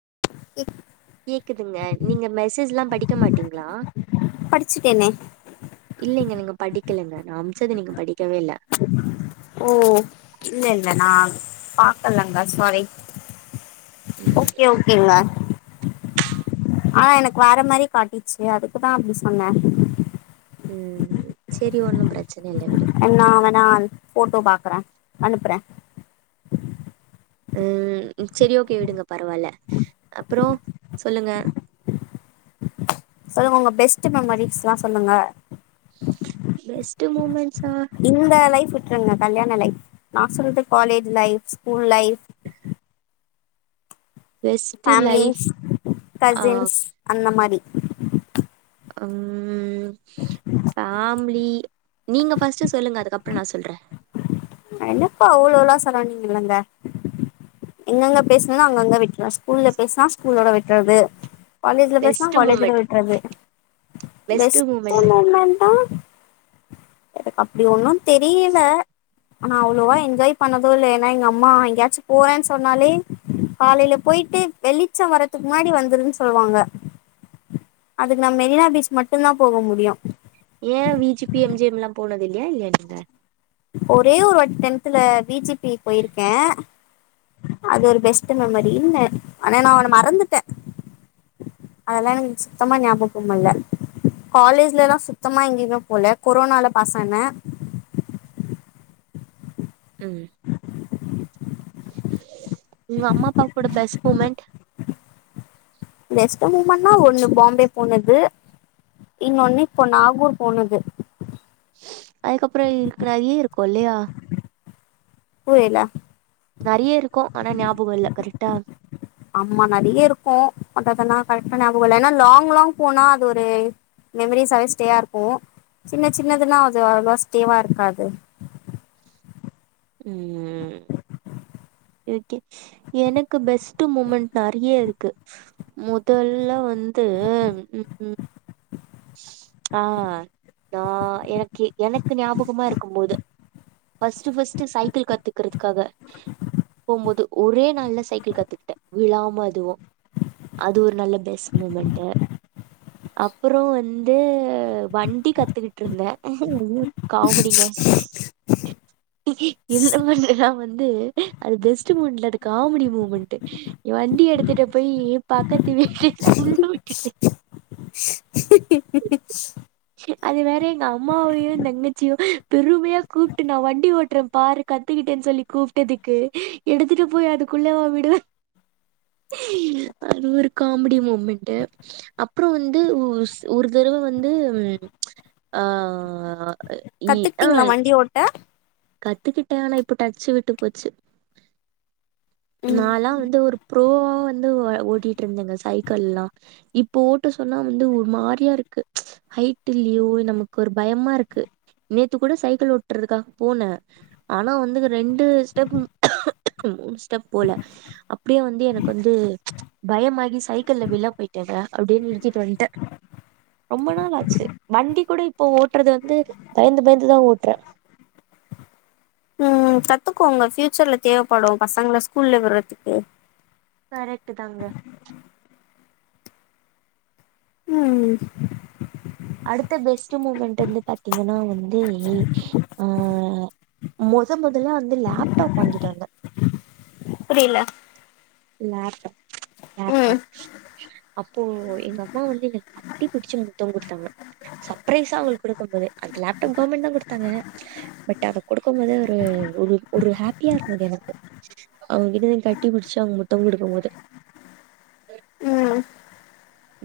[unintelligible] கேக்குதுங்க நீங்க மெசேஜ்ல்லா படிக்க மாட்டீங்ளா படிச்சுட்டேனே இல்லைங்க நீங்க படிக்கலங்க நா அம்ச்சத நீங்க படிக்கவே இல்ல ஓ இல்ல இல்ல நா பாக்கலங்க சாரி ம் ஓகே ஓகேங்க ஆனா எனக் வேற மாரி காட்டிச்சி அதுக்குதா அப்டி சொன்ன ம் செரி ஒண்ணும் ப்ரெ ன் நா வேணா போட்டோ பாக்குறே அனுப்புறே ம் செரி ஒகே விடுங்க பரவால அப்புறோ சொல்லுங்க சொல்லுங்க உங்க பெஸ்ட்டு மெமரீஸ்ல்லா சொல்லுங்க பெஸ்ட்டு மொமென்ட்ஸ் இந்த லைஃப் விட்ருங்க கல்யாண லைஃப் நா சொல்து college lifes school life best life families ஆ கசின்ஸ் அந்த மாரி அம் ஆ ம்புலி நீங்க ஃபஸ்ட்டு சொல்லுங்க அதுக்கப்புற நா சொல்ற என்னப்பா அவ்ளோலா சொல்ல வேண்டித் இல்லங்க எங்கெங்க பேஸ்னனோ அங்கங்க விட்ருவ ஸ்கூல்ல பேஸ்னா ஸ்கூல்லோட விட்றது காலேஜ்ல பேஸ்னா பெஸ்ட் காலேஜுடோ மூமெண்ட் விட்றது பெஸ்ட் பெஸ்ட்டே மூமெண்ட்னு மொமென்ட்னா எனக்கு அப்டி ஒன்னு தெரியல நா அவ்ளோவா என்ஜாய் பண்ணது இல்ல ஏன்னா எங்க அம்மா எங்கயாச்சு போறேன் சொன்னாலே காலையில போய்ட்டு வெளிச்ச வரறதுக் முன்னாடி வந்துறுன் சொல்லுவாங்க அதுக்கு நா மெரினா பீச் மட்டுந்தா போக முடியு ஏன் V G B M G M ல்லா போனது இல்லையா இல்லியா நீங்க ஒரே ஒரு வாட் டென்த்துல வி ஜி பி போயிருக்கே அது ஒரு பெஸ்ட்டு மெமரி இன ஆனா நா ஒன்ன மறந்துட்டே அதெல்லா எனக்கு சுத்தமா ஞாபகமல்ல காலேஜ்லெல்லா சுத்தமா எங்கையு போல கொரோனால பாஸ் ஆன ம் உங்க அம்மா அப்பா கூட பெஸ் மொமெண்ட் பெஸ்ட்டு மூமெண்னா ஒண்ணு பாம்பே போனது இன்னொன்னு இப்போ நாகூர் போனது அதுக்கப்புற இருக்கு நெறிய இருக்கு இல்லையா போயல்லா நெறைய இருக்கு ஆனா ஞாபகோ இல்ல கரெட்டா ஆமா நெறைய இருக்கு அததனா கரக்டா ஞாபகோ இல்ல ஏன்னா லாங் லாங் போனா அது ஒரு மெமரிஸாவே ஸ்டேயா இருக்கு சின்ன சின்னதுன்னா அது அவ்ளோவா ஸ்டேவா இருக்காது உம் எனக்கு பெஸ்ட் மூமெண்ட் நெறைய இருக்கு முதல்ல வ ந்து உம் உம் ஆஹ் நா எனக்கி எனக்கு ஞாபகமா இருக்கு போது ஃபர்ஸ்ட்டு ஃபர்ஸ்ட் சைக்கிள் கத்துக்கறதுக்காக போம்போது ஒரே நாள்ல சைக்கிள் கத்துக்கிட்ட விழாம அதுவு அது ஒரு நல்ல பெஸ்ட் மூமெண்ட்டு அப் அப்றோ வந்து வண்டி கத்துக்கிட்டு இருந்த காமெடிங்க என்ன பண்ணுறா வந்து அது பெஸ்ட் மூமெண்ட் இல்ல அது காமெடி மூமெண்ட்டு வண்டி எடுத்துட்டு போயி பக்கத்து வீட்ல உள்ள விட்டுட்டே அது வேற எங்க அம்மாவையு தங்கச்சியு பெருமையா கூப்ட்டு நா வண்டி ஓட்ற பா கத்துக்கிட்டேன்னு சொல்லி கூப்ட்டதுக்கு எடுத்துட்டு போய் அதுக்குள்ளவா விடுவ அது ஒரு காமெடி மூமெண்ட்டு அப்றோ வந்து ஒரு தடவ வந்து ஆஹ் இ அஹ் கத்துக்கிட்டீங்களா வண்டி ஓட்ட கத் த்துக்கிட்ட ஆனா இப்ப டச்சு விட்டு போச்சு நாலா ம் வந்து ஒரு ப்ரோவா வந்து ஓட்டிட்டு இருந்தங்க சைக்கல்லா இப்போ ஓட்ட சொ சொன்னா வந்து ஒரு மாரியா இருக்கு ஹைட் இல்லியோ நமக்கு ஒரு பயமா இருக்கு நேத்து கூட சைக்கிள் ஓட்டறதுக்காக போன ஆனா வந்து ரெண்டு ஸ்டெப் ஸ்டெப் போல அப்டியே வந்து எனக்கு வந்து பயமாகி சைக்கிள்ல விழ போயிட்டங்க அப்டே நிற் தீட்டு வன்ட ரொம்ப நாள் ஆச்சு வண்டி கூட இப்போ ஓட்டறது வந்து பயந்து பயந்துதா ஓட்ற உம் கத்துக்கோங்க ஃபியூச்சர்ல தேவப்படு பசங்கல ஸ்கூல்ல விடறதுக்கு கரக்ட் தாங்க உம் அடுத்த பெஸ்ட் மூமெண்ட் வந்து பாத்தீங்கன்னா வந்தே ஆஹ் மொத மொதல்லா வந்து லாப்டாப் வாங்கிட்டு வந்த புரியல லாப்டாப் ம் லாப்டாப் அப்போ எங்க அம்மா வந்து என்ன கட்டி புடிச்சி முத்தோ குடுத்தாங்க சப்ரைஸா அவுங்ளுக்கு குடுக்க போது லாப்டாப் கவர்மெண்ட் தா குடுத்தாங்க பட் அத கொடுக்க போது ஒரு ஒரு ஹாப்பியா இருந்தது எனக்கு அவுங்ககிட்டத கட்டிபிடிச்சு அவுங்க முத் த்தங் கொடுக்கு போது ம்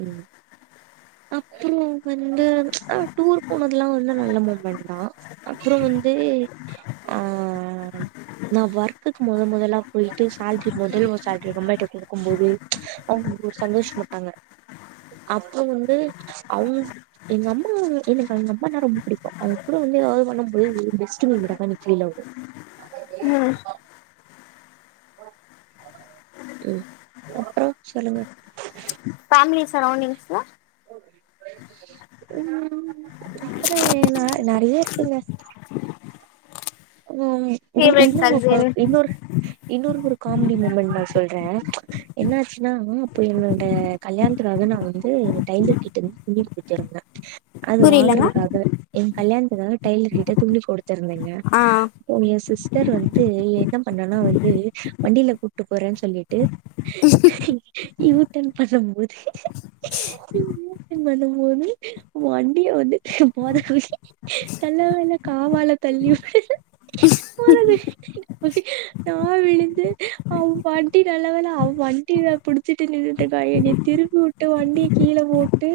உம் அப்பறோ வந்து அஹ் டூர் போனதுல்லா வந்து நல்ல மூமெண்ட் தா அப்பறோ வந்து து ஆஹ் நா ஒர்க்குக்கு மொத மொதலா போயிட்டு சால்ரி மொதல் சால்ரி எங்க அம்மாட்ட கொடுக்கும் போது அவுங் சந்தோஷ பட்டாங்க அப்பறோ வந்து அவுங் எங்க அம்மா எனக்கு எங்க அம்மான்ன ரொம்ப புடிக்கு அவுங்க கூட வந்து எதாவது பண்ணம்போது பெஸ்ட் மூமென்ட்டாதா இன்னிக்கு ஃபீல் ஆவுது உம் உம் அப்றோ சொல்லுங்க ஃபேமிலி சரவுண்டிங்ஸ்ல அப்ற ஏ ந நறைய இருக்குங்க [inaudible] ஃபேவரட் கசின் [unintelligible] இன்னொரு இன்னொரு ஒரு காமெடி மூமெண்ட் நா சொல்றே என்னாச்சுன்னா அப்ப என்னோட கல்யாண து நா வந்து டைலர் கிட்ட வந்து துணி குடுத்துருந்தே அது புரியலங்க வாங்குறதுக்காக ஏ கல்யாணத்துக்காக டைலர் கிட்ட துணி குடுத்திருந்தே ஆ போனியா சிஸ் [unintelligible] வந்து என்ன பண்ணனா வந்து வண்டில கூட்டு போறேன் சொல்லிட்டு யூடன் பண்ணம்போது யூடன் பண்ணம்போது வண்டிய வந்து போதா [unintelligible] காவால தள்ளி [unintelligible] நா விழுந்து அவ வண்டி நல்லவேல அவ வண்டில புடிச்சிட்டு நின்னுட்டுக்கா என்னைய திருப்பு உட்டு வண்டிய கீழ போட்டு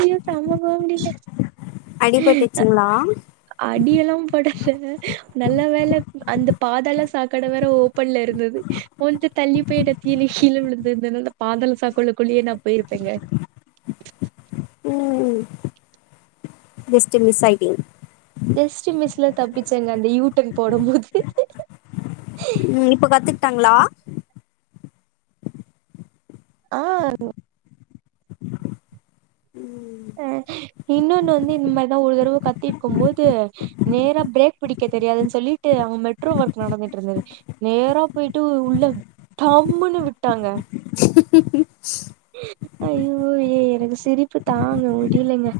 ஐயோ செம்ம காமெடிங்க அடிபட்டுச்சுங்ளா அடியெல்லாம் பட நல்ல வேல அந்த பாதாள சாக்கட வேற ஓப்பன்லருந்தது கொஞ்சோ தள்ளி [unintelligible] கீழ விழுந்துதுனா பாதளத் சாக்கடக்குள்ளே நா போயிருப்பேங்க உ ஜஸ்டு மிஸ் ஆயிடிங் ஜஸ்ட்டு மிஸ்ல தப்பிச்சேங் அந்த யூடன் போடம்போது ம் இப்ப கத்துக்கிட்டாங்களா ஆ அ இன்னொன்னு வந்து இந் மாரிதா ஒரு தரவ கத்திருக்கு போது நேரா பிரேக் பிடிக்க தெரியாதுன் சொல்லிட்டு அவங் மெட்ரோ ஒர்க் நடந்துட்ருந்தது நேரா போயிட்டு உள்ள டம்முன்னு விட்டாங்க ஐயோ ஏ எனக்கு சிரிப்பு தாங்க முடிலைங்க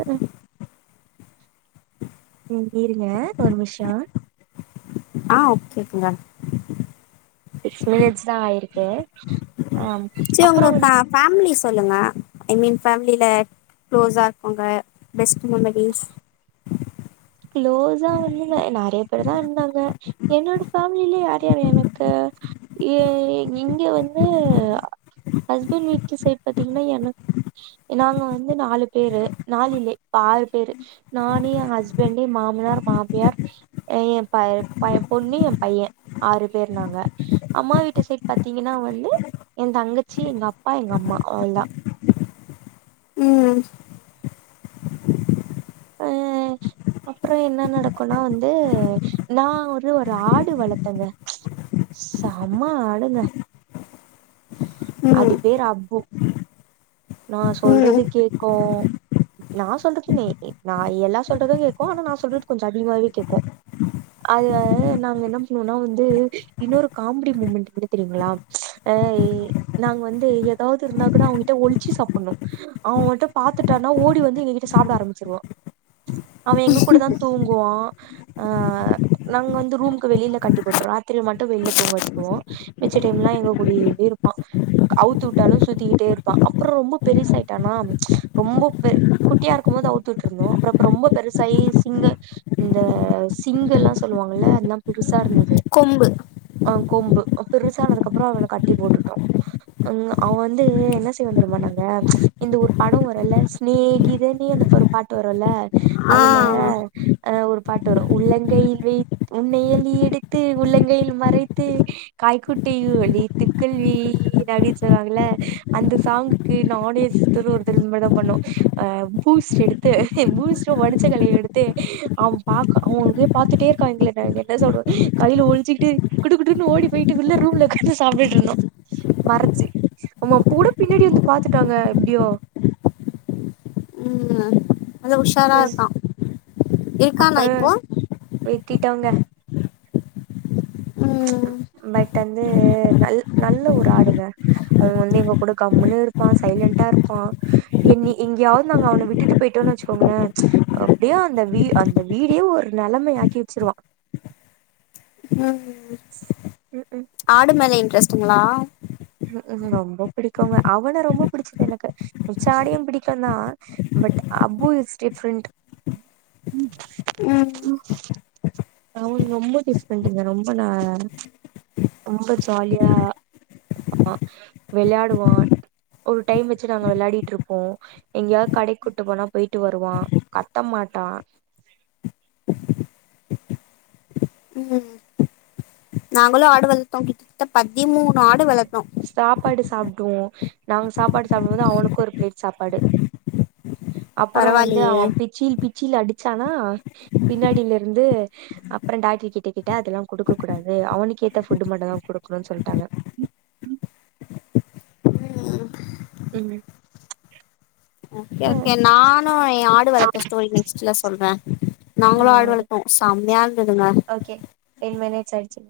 அது ம் இருங்க ஒரு முஷோ ஆ ஓகேங்க சிக்ஸ் மினிட்ஸ் தா ஆயிருக்கு ஆ செரி அப்புறோ உங்க வந்து ஃபா ஃபேமிலிஸ் சொல்லுங்க ஐ மீன் ஃபேமிலில க்ளோஸா இருக்கவுங்க பெஸ்ட் மெமரிஸ் க்ளோஸா வந்துங்க நறைய பேர் தாருந்தாங்க என்னோட ஃபேமில யார் யார் எனக்கு ஏ இங்க வந்து ஹஸ்பண்ட் வீட்டு சைட் பாத்தீங்னா எனக் நாங்க வந்து நாலு பேரு நாலு இல்ல இப்ப ஆறு பேரு நானு என் ஹஸ் வேண்டி மாமனார் மாமியார் ஏ ப ப பொண்ணு ஏ பையன் ஆறு பேர் நாங்க க அம்மா வீட்டு சைட் பாத்தீங்கன்னா வந்து என் தங்கச்சி எங்க அப்பா எங்க அம்மா அவ்ளதா ம் ம் அப்றோ என்ன நடக்குனா வந்து நா ஒரு ஒரு ஆடு வளத்தங்க செம்ம ஆடுங்க அது ம் பேரு அப்பு நா ம் சொல்றது கேக்கு நா சொல்றதுன்னே ஏ நா எல்லா சொல்றது கேக்கு ஆனா நா சொல்றது கொஞ்சோ அதிகமாவே கேக்கு அது அ நாங்க என்ன பண்ணுவோனா வந்து இன்னொரு காமெடி மூமெண்ட் என்ன தெரியுங்ளா டை நாங்க வந்து எதாவது இருந்தா கூட அவங்கிட்ட ஒளிச்சி சாப்புண்ணு அவன் மட்டு பாத்துட்டானா ஓடி வந்து எங்கிட்ட சாப்ட ஆரம்பிச்சிருவா அவே எங்க கூட தா தூங்குவா ஆ நாங்க வந்து ரூம்க்கு வெளில கட்டி போட்ருவே ராத்திரி மட்டூ வெளில தூங்க வச்சுடுவோ மிச்ச டைம்லா எங்க கூடயேவே இருப்பா அவுத்து வுட்டாலு சுத்திகிட்டே இருப்பா அப்றோ ரொம்ப பெருசாயிட்டானா ரொம்ப பெ குட்டியா இரு க்கு போது அவுத்து விட்டிருந்தோ அப்றோ இப்ப ரொம்ப பெருசாயி சிங்க இந்த சிங்குலா சொல்லுவாங்கல எல்லா புதுசா இருந்தது கொம்பு ஆ கொம்பு பெருசானதுகப்றோ அவன கட்டி போட்டுட்டோ உ அவ வந்து என்ன செய்வோ தெரிமா நாங்க இந்த ஒரு படோ வரூல சிநேகித னே இந்தப்ப ஒரு பாட்டு வரூல ஆ அதுல ஆ ஒரு பாட்டு வரூ உள்ளங்கையில் வை உன்னை அள்ளி எடுத்து உள்ளங்கையில் மறைத்து காய்குட்டையில் ஒழித்துக் கொள்வே ஏனாடின்னு சொல்லுவாங்கள அந்த ஸாங்குக்கு நானு ஏ சிஸ்டரூ ஒரு தடவ இந்த மாரி தா பண்ணோ ஆ பூஸ்ட் எடுத்து பூஸ்டு ஒடச்ச கல்லையு எடுத்து அவ பாக் அவ அங்கேயே பாத்துட்டே இருக்கா எங்கள நாங்க என்ன சொல்றது கைல ஒழிச்சிட்டு குடுகுடுன்னு ஓடி போய்ட்டு உள்ள ரூம்ல ஒக்காந்து சாப்ட்டுட்டு இருந்தோ மறச்சு ஆமா போனா பின்னாடி வந்து பாத்துட்டாங்க எப்டியோ ம் நல்ல உஷாரா இருக்கா இருக்கானா இப்போ ட்டிட்டாங்க ம் பட் வந்து நல் நல்ல ஒரு ஆடுங்க அவ வந்து எங்க கூட கம்முனு இருப்பா சைலண்ட்டா இருப்பா என்னி எங்கயாவது நாங்க அவன விட்டுட்டு போய்ட்டோ னச்சுக்கோங்களே அப்டியே அந்த வீ அந்த வீடே ஒரு நெலமயாக்கி வச்சிருவா ம் ம் ம் ஆடு மேல இன்ட்ரெஸ்ட்டுங்களா ம்ஹூ ரொம்ப பிடிக்குங்க அவன ரொம்போ புடிச்சது எனக்கு மிச்ச ஆடயு பிடிக்குந்தா பட் அபு இஸ் டிஃப்ரென்ட் ம் அவுனு ரொம்ப பெஸ்ட் ஃப்ரெண்ட்டுங்க ரொம்ப நா ரொம்ப ஜாலியா அ வெளயாடுவா ஒரு டைம் வச்சு நாங்க வெளையாடிட்டு இருப்போ எங்கயாது கடை கூட்டு போனா போய்ட்டு வருவா கத்த மாட் ட்டா ம் நாங்களு ஆடு வளத்தோ கிட்டத்தட்ட பதிமூணு ஆடு வளத் சாப்பாடு சாப்டுவோ நாங்க சாப்பாடு சாப்டூ போது அவனுக்கு ஒரு ப்ளேட் சாப்பாடு அப்றோ வந்து அவ பரவாயில்லையே பிச்சில் பி ச்சில அடிச்சானா பின்னாடிலருந்து அப்றோ டாக்டர் கிட்ட கேட்டே அதெல்லா குடுக்க கூடாது அவனுக்கு ஏத்த ஃபுட்டு் மட்டூதா குடுக்கணுனு சொல்ட்டாங்க ம் ஓகே ஓகே நானு ஏ ஆடு வளத்த ஸ்டோரி நெக்ஸ்ட்ல சொல்றே ஆ நாங்களு ஆடு வளத்தோ செம்மயா இருந்ததுங்க ஓகே டென் மினிட்ஸ் ஆயிட்ச்சு